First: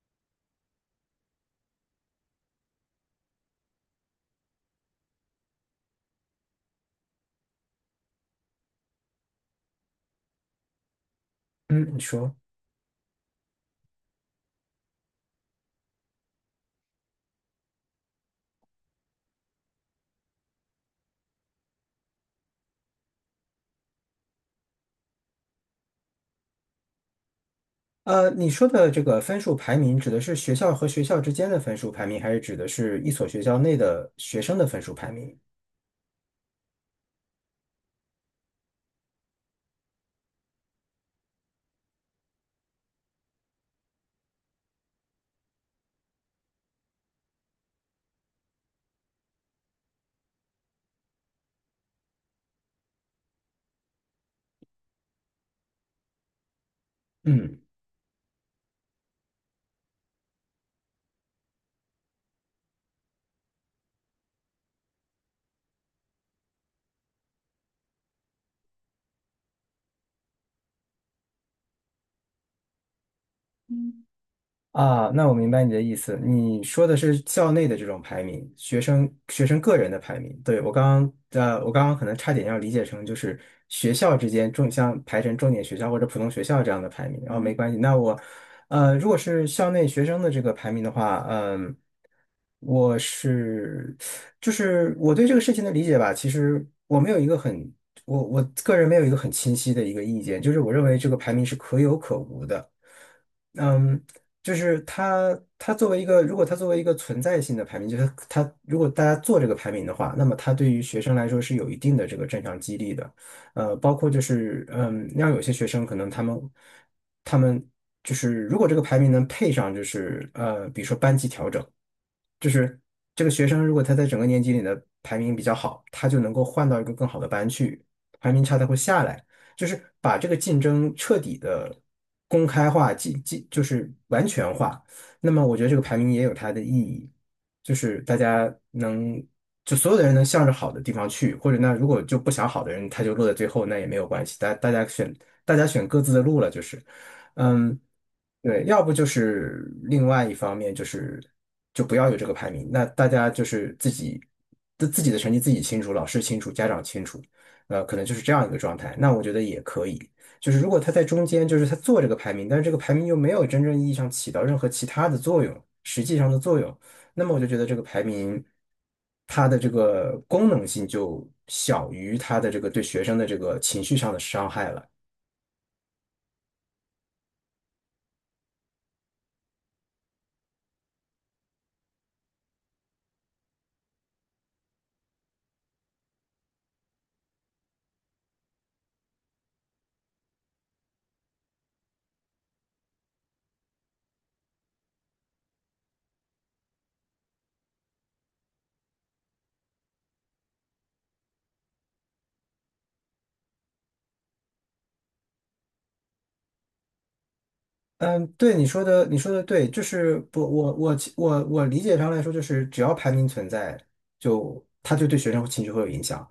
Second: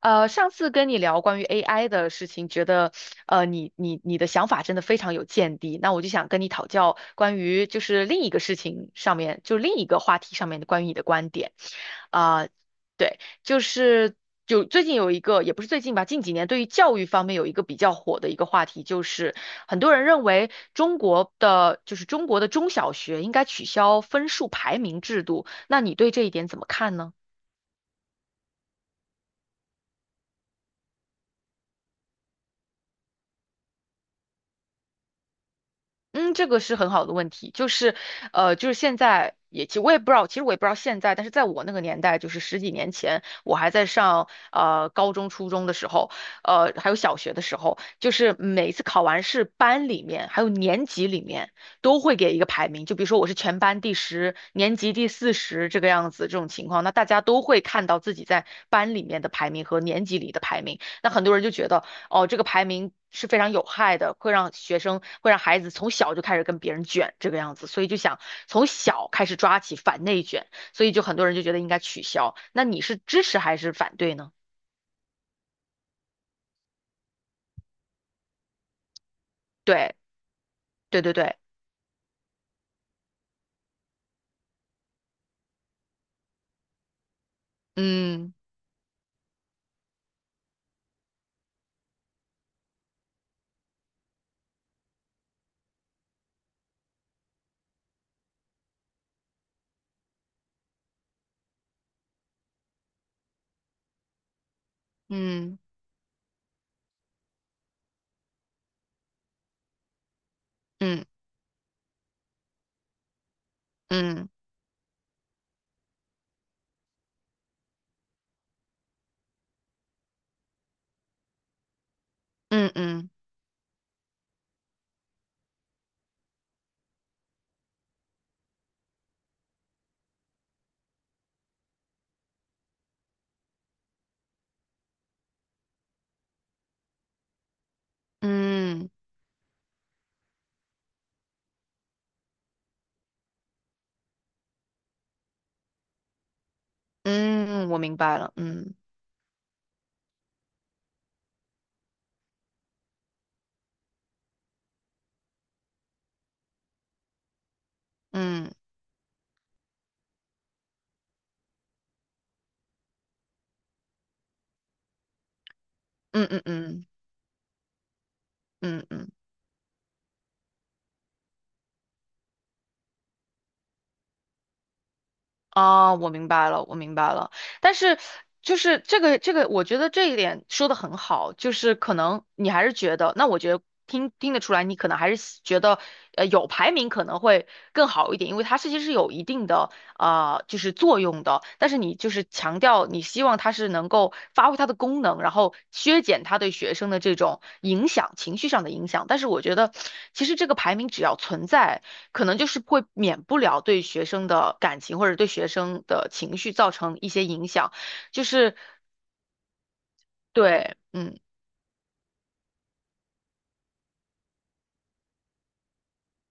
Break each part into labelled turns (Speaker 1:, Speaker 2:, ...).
Speaker 1: 上次跟你聊关于 AI 的事情，觉得你的想法真的非常有见地。那我就想跟你讨教关于就是另一个事情上面，就另一个话题上面的关于你的观点。
Speaker 2: 嗯，你说。
Speaker 1: 啊、对，就是最近有一个，也不是最近吧，近几年对于教育方面有一个比较火的一个话题，就是很多人认为中国的中小学应该取消分数排名制度。那你对这一点怎么看呢？
Speaker 2: 你说的这个分数排名指的是学校和学校之间的分数排名，还是指的是一所学校内的学生的分数排名？
Speaker 1: 嗯，这个是很好的问题，就是，就是现在也，其实我也不知道，其实我也不知道现在，但是在我那个年代，就是十几年前，我还在上高中、初中的时候，还有小学的时候，就是每次考完试，班里面还有年级里面都会给一个排名，就比如说我是全班第十，年级第四十这个样子，这种情况，那大家都
Speaker 2: 嗯。
Speaker 1: 会看到自己在班里面的排名和年级里的排名，那很多人就觉得。哦，这个排名是非常有害的，会让学生，会让孩子从小就开始跟别人卷这个样子，所以就想从小开始抓起反内卷，所以就很多人就觉得应该取消。那你是支持还是反对呢？
Speaker 2: 啊，那我明白你的意思。你说的是校内的这种排名，学生个人
Speaker 1: 对，
Speaker 2: 的排名。对，
Speaker 1: 对对对，
Speaker 2: 我刚刚可能差点要理解成就是学校之间重像排成重点学校或者普通学校这样的排名。哦，没关系。
Speaker 1: 嗯
Speaker 2: 如果是校内学生的这个排名的话，嗯，我是就是我对这个事情的理解吧，其实我个人没有一个很清晰的一个意见，就是我认为这个排名是可有可无的。嗯，就是它，
Speaker 1: 嗯
Speaker 2: 它作为一个，如果它作为一个存在性的排名，就是它，它如果大家做这个排名的话，那么它对于学
Speaker 1: 嗯
Speaker 2: 生来说是有一定的这个正向激励的。包括就
Speaker 1: 嗯
Speaker 2: 是，嗯，让有些学生可能他们，他们就是如果这个排名能配上，比如说班级调整。就
Speaker 1: 嗯
Speaker 2: 是
Speaker 1: 嗯
Speaker 2: 这个学生如果他在整个年级里的排名比较好，他就能够换到一个更好的班去，排名差他会下来。就是把这个竞争彻底的公开化，就是完全化。那么我觉得这个排名也有它的意义，就是大家
Speaker 1: 嗯
Speaker 2: 能就所有的人能向着好的地方去，或者那如果就不想好的人他就落在最后，那也没有关系，大家选各自的路了，就是。
Speaker 1: 嗯，嗯我
Speaker 2: 嗯，
Speaker 1: 明白了，
Speaker 2: 对，
Speaker 1: 嗯
Speaker 2: 要不就是另外一方面就是就不要有这个排名，那大家就是自己的成绩自己清楚，老师清楚，家长清楚，呃，可能就是这样一
Speaker 1: 嗯
Speaker 2: 个状态。那我觉得也可以，就是如果他在中间，就是他做这个排名，但是这个排名又没有真正意义上起到任何其他的作用，实际
Speaker 1: 嗯
Speaker 2: 上的
Speaker 1: 嗯
Speaker 2: 作用，
Speaker 1: 嗯
Speaker 2: 那么我就觉得这个排名
Speaker 1: 嗯嗯。
Speaker 2: 它的这个功能性就小于它的这个对学生的这个情绪上的伤害了。
Speaker 1: 啊，我明白了，我明白了。但是，就是这个，我觉得这一点说的很好，就是可能你还是觉得，那我觉得听得出来，你可能还是觉得，有排名可能会更好一点，因为它是其实际是有一定的。啊，就是作用的，但是你就是强调你希望它是能够发挥它的功能，然后削减它对学生的这种影响，情绪上的影响。但是我觉得，其实这个排名只要存在，可能就是会免不了对学生的感情或者对学生的情绪造成一些影响，
Speaker 2: 嗯，
Speaker 1: 就
Speaker 2: 对
Speaker 1: 是
Speaker 2: 你说的，你说的对，就是不，我
Speaker 1: 对，
Speaker 2: 我其
Speaker 1: 嗯，
Speaker 2: 我我理解上来说，就是只要排名存在，就他就对学生情绪会有影响。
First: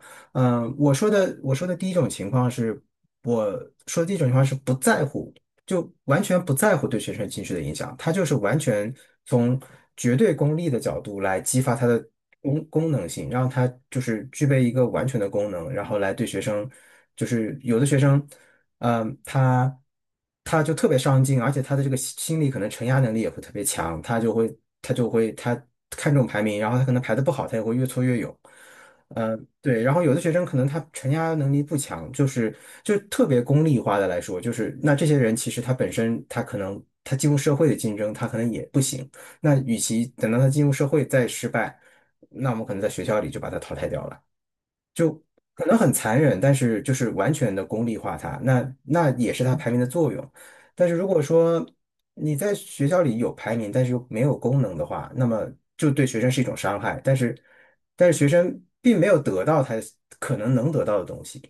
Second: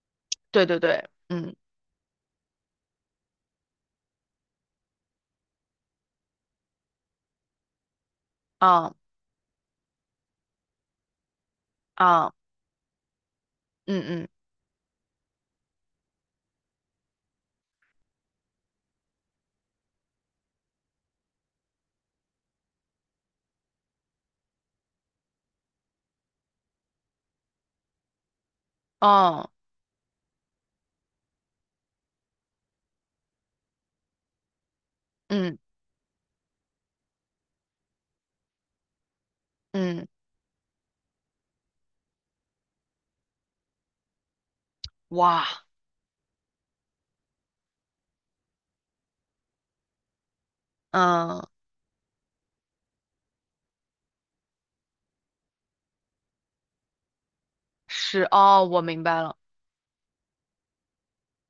Speaker 1: 对
Speaker 2: 嗯，
Speaker 1: 对对，
Speaker 2: 我
Speaker 1: 嗯，
Speaker 2: 说的第一种情况是，我说的第一种情况是不在乎，就完全不在乎对学生情绪的影响，他就是完全
Speaker 1: 啊
Speaker 2: 从绝对功利的角度来激发它的
Speaker 1: 啊，
Speaker 2: 功能性，让它就
Speaker 1: 嗯
Speaker 2: 是
Speaker 1: 嗯，
Speaker 2: 具备一个完全的功能，然后来对学生，就是有的学生。嗯，他他就特别上进，而且他的这个心理可能承压能力也会特别强，他就会他就会他看重排名，然后他可能排的不好，他也会越挫越勇。嗯，
Speaker 1: 哦，
Speaker 2: 对，然后有的学生可能他承压能力不强，就是就特别功利化的来说，就是那这些人其
Speaker 1: 嗯
Speaker 2: 实他本身他可能他进入社会的竞争他可能也不行，那与
Speaker 1: 嗯，
Speaker 2: 其
Speaker 1: 嗯
Speaker 2: 等到他进入社会再失败，那我们可能在学校里就把他淘汰掉了。
Speaker 1: 哇，
Speaker 2: 可能很残忍，但是就是完全的功利化它，那也是它排名的作用。但是如果
Speaker 1: 嗯，
Speaker 2: 说你在学校里有排名，但是又没有功能的话，那么就对学生是一种伤害。但是但是学
Speaker 1: 是
Speaker 2: 生
Speaker 1: 哦，我
Speaker 2: 并
Speaker 1: 明
Speaker 2: 没有
Speaker 1: 白了。
Speaker 2: 得到他可能能得到的东西。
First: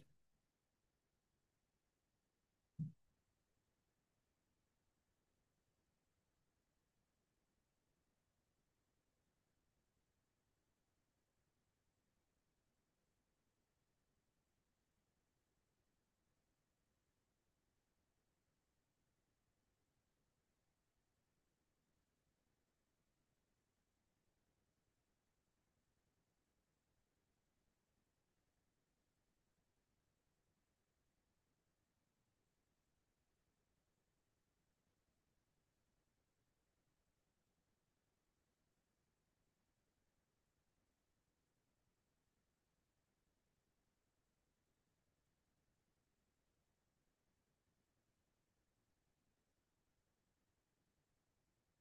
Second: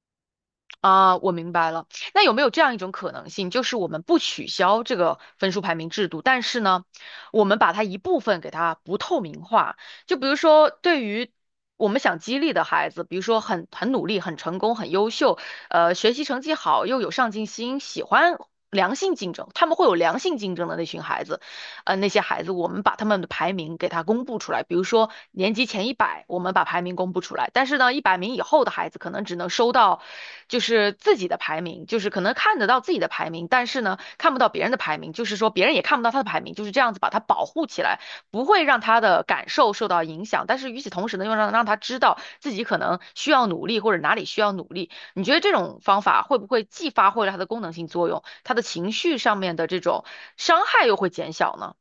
Speaker 1: 啊，我明白了。那有没有这样一种可能性，就是我们不取消这个分数排名制度，但是呢，我们把它一部分给它不透明化？就比如说，对于我们想激励的孩子，比如说很努力、很成功、很优秀，学习成绩好又有上进心，喜欢良性竞争，他们会有良性竞争的那群孩子。那些孩子，我们把他们的排名给他公布出来。比如说年级前一百，我们把排名公布出来，但是呢，一百名以后的孩子可能只能收到就是自己的排名，就是可能看得到自己的排名，但是呢看不到别人的排名，就是说别人也看不到他的排名，就是这样子把他保护起来，不会让他的感受受到影响。但是与此同时呢，又让他知道自己可能需要努力或者哪里需要努力。你觉得这种方法会不会既发挥了它的功能性作用，他的情绪上面的这种伤害又会减小呢？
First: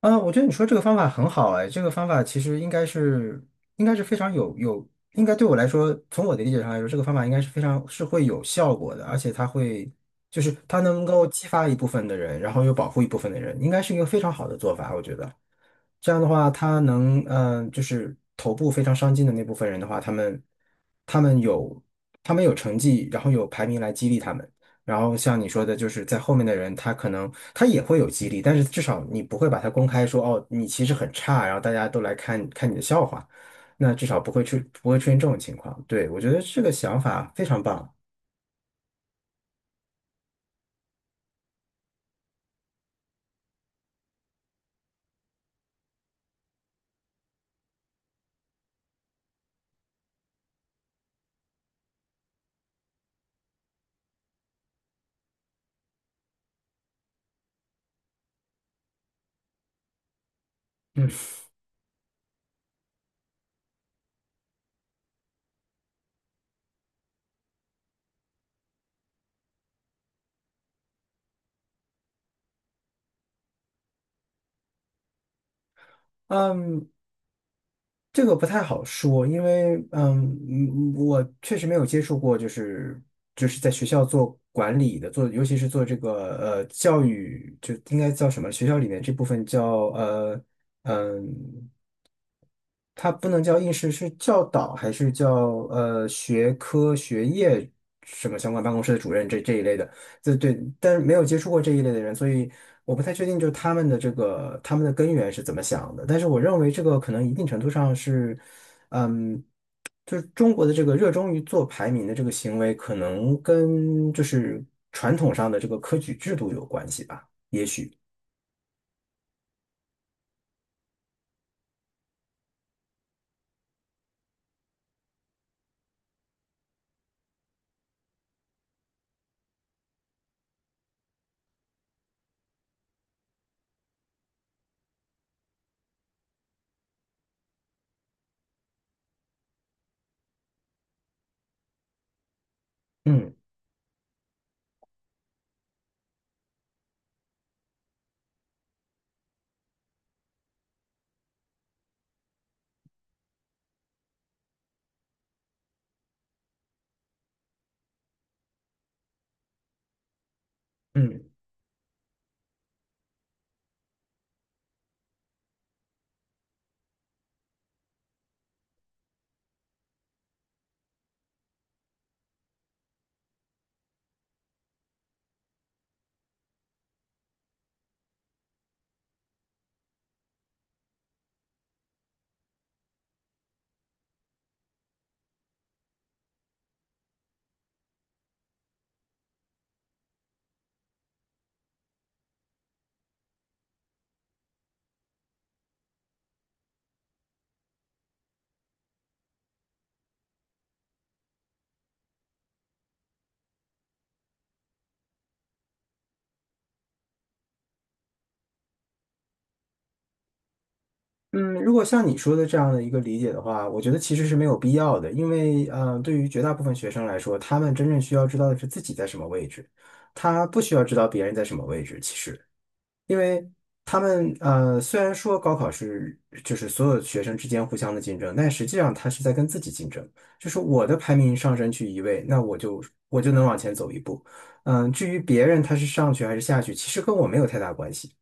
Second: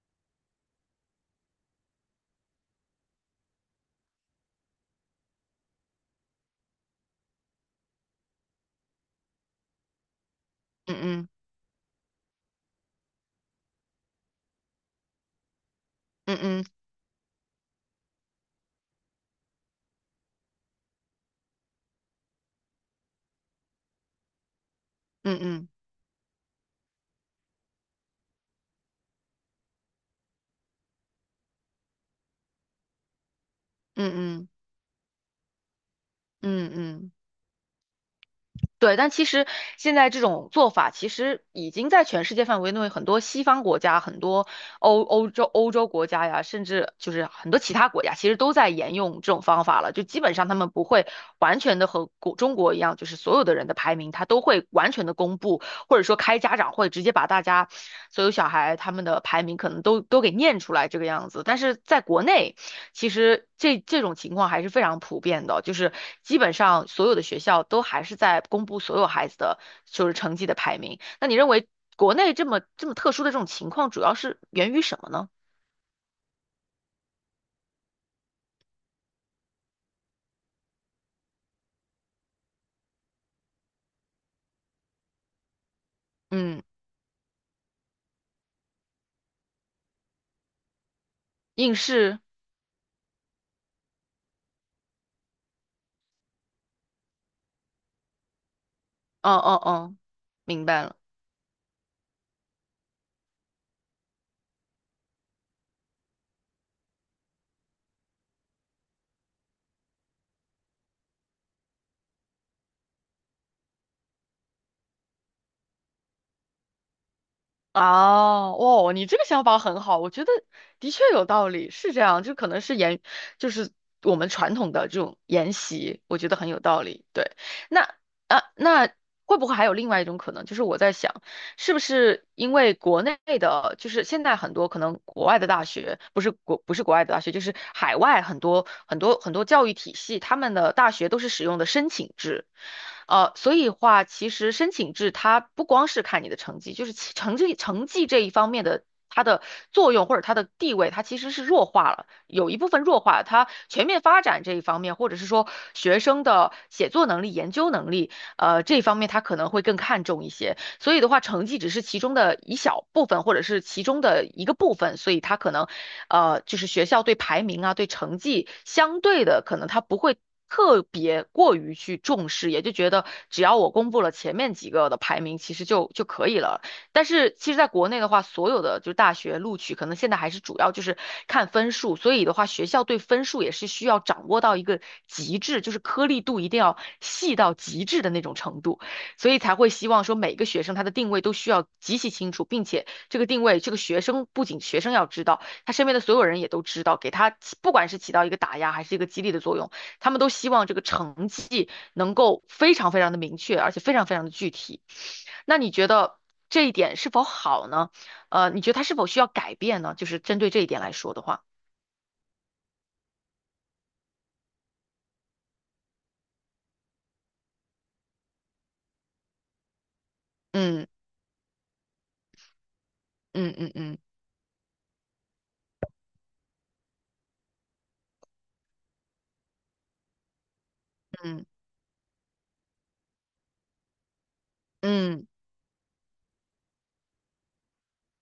Speaker 2: 啊，我觉得你说这个方法很好哎，这个方法其实应该是非常对我来说，从我的理解上来说，这个方法应该是非常是会有效果的，而且它会就是它能够
Speaker 1: 嗯
Speaker 2: 激发一部分的人，然后又保护一部分的人，应该是一个非常好的做法，我觉得。这样的
Speaker 1: 嗯
Speaker 2: 话，
Speaker 1: 嗯
Speaker 2: 他能嗯、呃就是头部非常上进的那部分人的话，他们他们有成绩，然后有排名来激励他们。然后
Speaker 1: 嗯
Speaker 2: 像
Speaker 1: 嗯
Speaker 2: 你说
Speaker 1: 嗯
Speaker 2: 的，就是在后面的人，他可能他也会有激励，但是至少你不会把它公开说，哦，你其实很差，然后大家都来看看你的笑话，那至少
Speaker 1: 嗯
Speaker 2: 不会出现这种情况。对，我觉得这个
Speaker 1: 嗯嗯，
Speaker 2: 想
Speaker 1: 嗯
Speaker 2: 法非常棒。
Speaker 1: 对。但其实现在这种做法，其实已经在全世界范围内，很多西方国家、很多欧洲国家呀，甚至就是很多其他国家，其实都在沿用这种方法了。就基本上他们不会完全的和中国一样，就是所有的人的排名，他都会完全的公布，或者说开家长会，直接把大家所有小孩他们的排名可能都给念出来这个样子。但是在国内，其实这种情况还是非常普遍的，就是基本上所有的学校都还是在公布所有孩子的就是成绩的排名。那你认为国内这么特殊的这种情况，主要是源于什么呢？
Speaker 2: 嗯，这个不太好说，因为我确实没有接触过，就是就是在学校做管理的，做尤其是做这个
Speaker 1: 嗯，
Speaker 2: 呃教育，就应该叫什么？学校里面这部分叫呃。嗯，
Speaker 1: 应试，
Speaker 2: 他不能叫应试，是教导还是叫学科学业什么相关办公室的主任
Speaker 1: 嗯
Speaker 2: 这
Speaker 1: 嗯
Speaker 2: 一类的？
Speaker 1: 嗯，
Speaker 2: 这对，
Speaker 1: 明白
Speaker 2: 但
Speaker 1: 了。
Speaker 2: 是没有接触过这一类的人，所以我不太确定，就是他们的根源是怎么想的。但是我认为这个可能一定程度上是，嗯，就是中国的这个热衷于做排名的这个行为，可能跟就是传统上的这个科举制度有关系吧。
Speaker 1: 啊，哦，你这个想法很好，我觉得的确有道理，是这样，就可能是沿，就是我们传统的这种沿袭，我觉得很有道理。对，那啊，那会不会还有另外一种可能，就是我在想。是不是因为国内的，就是现在很多可能国外的大学，不是国外的大学，就是海外很多很多很多教育体系，他们的大学都是使用的申请制，呃，
Speaker 2: 嗯
Speaker 1: 所以话其实申请制它不光是看你的成绩，就是其成绩这一方面的。它的作用或者它的地位，它其实是弱化了，有一部分弱化了它全面发展这一方面，或者是说学生的写作能力、研究能力，这一方面它可能会更看重一些。所以的话，
Speaker 2: 嗯。
Speaker 1: 成绩只是其中的一小部分，或者是其中的一个部分，所以他可能，就是学校对排名啊，对成绩相对的，可能他不会。特别过于去重视，也就觉得只要我公布了前面几个的排名，其实就可以了。但是其实在国内的话，所有的就是大学录取，可能现在还是主要就是看分数，所以的话，学校对分数也是需要掌握到一个极致，就是颗粒度一定要细到极致的那种程度。所以才会希望说每个学生他的定位都需要极其清楚，并且这个定位，这个学生不仅学生要知道，他身边的所有人也都知道，给他起不管是起到一个打压还是一个激励的作用，他们都希望这个成绩能够非常非常的明确，而且非常非常的具体。那你觉得这一点是否好呢？你觉得他是否需要改变呢？就是针对这一点来说的话，
Speaker 2: 嗯，如果像你说的这样的一个理解的话，我觉得其实是没有必要的，因为对于绝大部分学生来说，他们真正需要知道的是自己在什么位置，他不需要
Speaker 1: 嗯
Speaker 2: 知道别人在什么位置。其实，因为
Speaker 1: 嗯嗯
Speaker 2: 他
Speaker 1: 嗯
Speaker 2: 们虽然说高考是就是所有学生之间互相的竞争，但实际上他是在跟自己竞争，就是我的排名
Speaker 1: 嗯
Speaker 2: 上升去一位，那我就我就能往前走一步。嗯，至
Speaker 1: 嗯，
Speaker 2: 于
Speaker 1: 嗯
Speaker 2: 别人他是上去还是下去，其实跟我没有太大关系。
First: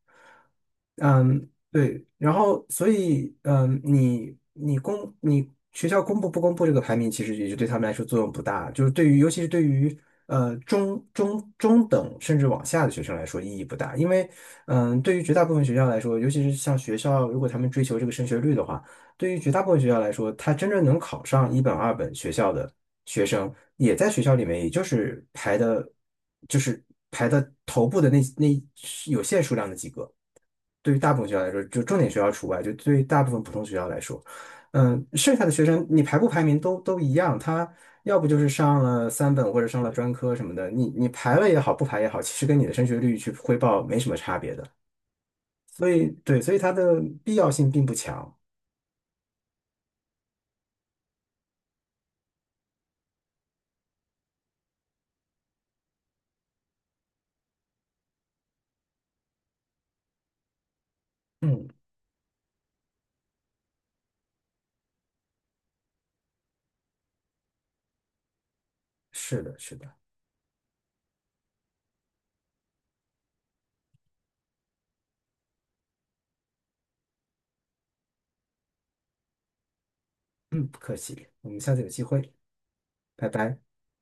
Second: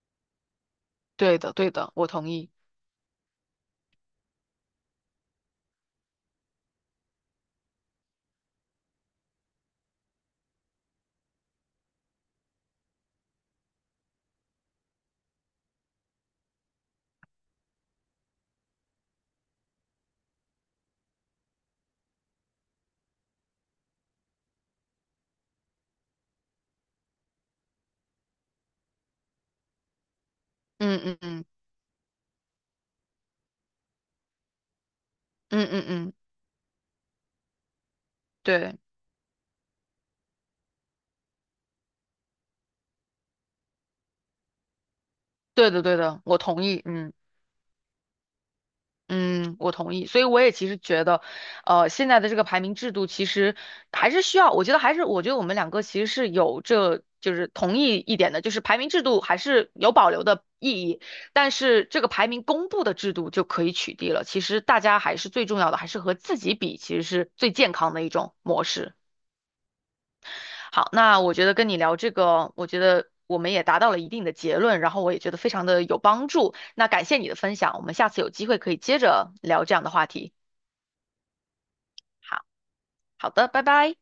Speaker 1: 对
Speaker 2: 嗯，
Speaker 1: 的对的，
Speaker 2: 对，
Speaker 1: 我同
Speaker 2: 然
Speaker 1: 意。
Speaker 2: 后所以，嗯，你学校公布不公布这个排名，其实也就对他们来说作用不大，就是对于尤其是对于中等甚至往下的学生来说意义不大，因为嗯，对于绝大部分学校来说，尤其是像学校如果他们追求这个升学率的话，对于绝大部分学校来说，他真正能考上一本二本学校的学生，也在学校里面，也就是排的，就是排的头部的那有限数量的几个。对于
Speaker 1: 嗯
Speaker 2: 大
Speaker 1: 嗯
Speaker 2: 部分学校
Speaker 1: 嗯
Speaker 2: 来说，就重点学校除外，就对于大部分普通学校来说，嗯，剩下的学
Speaker 1: 嗯嗯
Speaker 2: 生你
Speaker 1: 嗯，
Speaker 2: 排不排名都一样，他要不就是
Speaker 1: 对。
Speaker 2: 上了三本或者上了专科什么的，你排了也好，不排也好，其实跟你的升学率去汇报没什么差别的，
Speaker 1: 对的，
Speaker 2: 所
Speaker 1: 对
Speaker 2: 以
Speaker 1: 的，我
Speaker 2: 对，所以
Speaker 1: 同
Speaker 2: 它
Speaker 1: 意，
Speaker 2: 的
Speaker 1: 嗯
Speaker 2: 必要性并不强。
Speaker 1: 嗯，我同意。所以我也其实觉得，现在的这个排名制度其实还是需要，我觉得还是，我觉得我们两个其实是有这就是同意一点的，就是排名制度还是有保留的意义，但
Speaker 2: 嗯，
Speaker 1: 是这个排名公布的制度就可以取缔了。其实大家还是最重要的，还是和自己比，其实是最健康的一种模式。
Speaker 2: 是的，是的，
Speaker 1: 好，那我觉得跟你聊这个，我觉得我们也达到了一定的结论，然后我也觉得非常的有帮助。那感谢你的分享，我们下次有机会可以接着聊这样的话题。
Speaker 2: 嗯，不客气，我们下次有机会，
Speaker 1: 好，
Speaker 2: 拜
Speaker 1: 好的，
Speaker 2: 拜。
Speaker 1: 拜拜。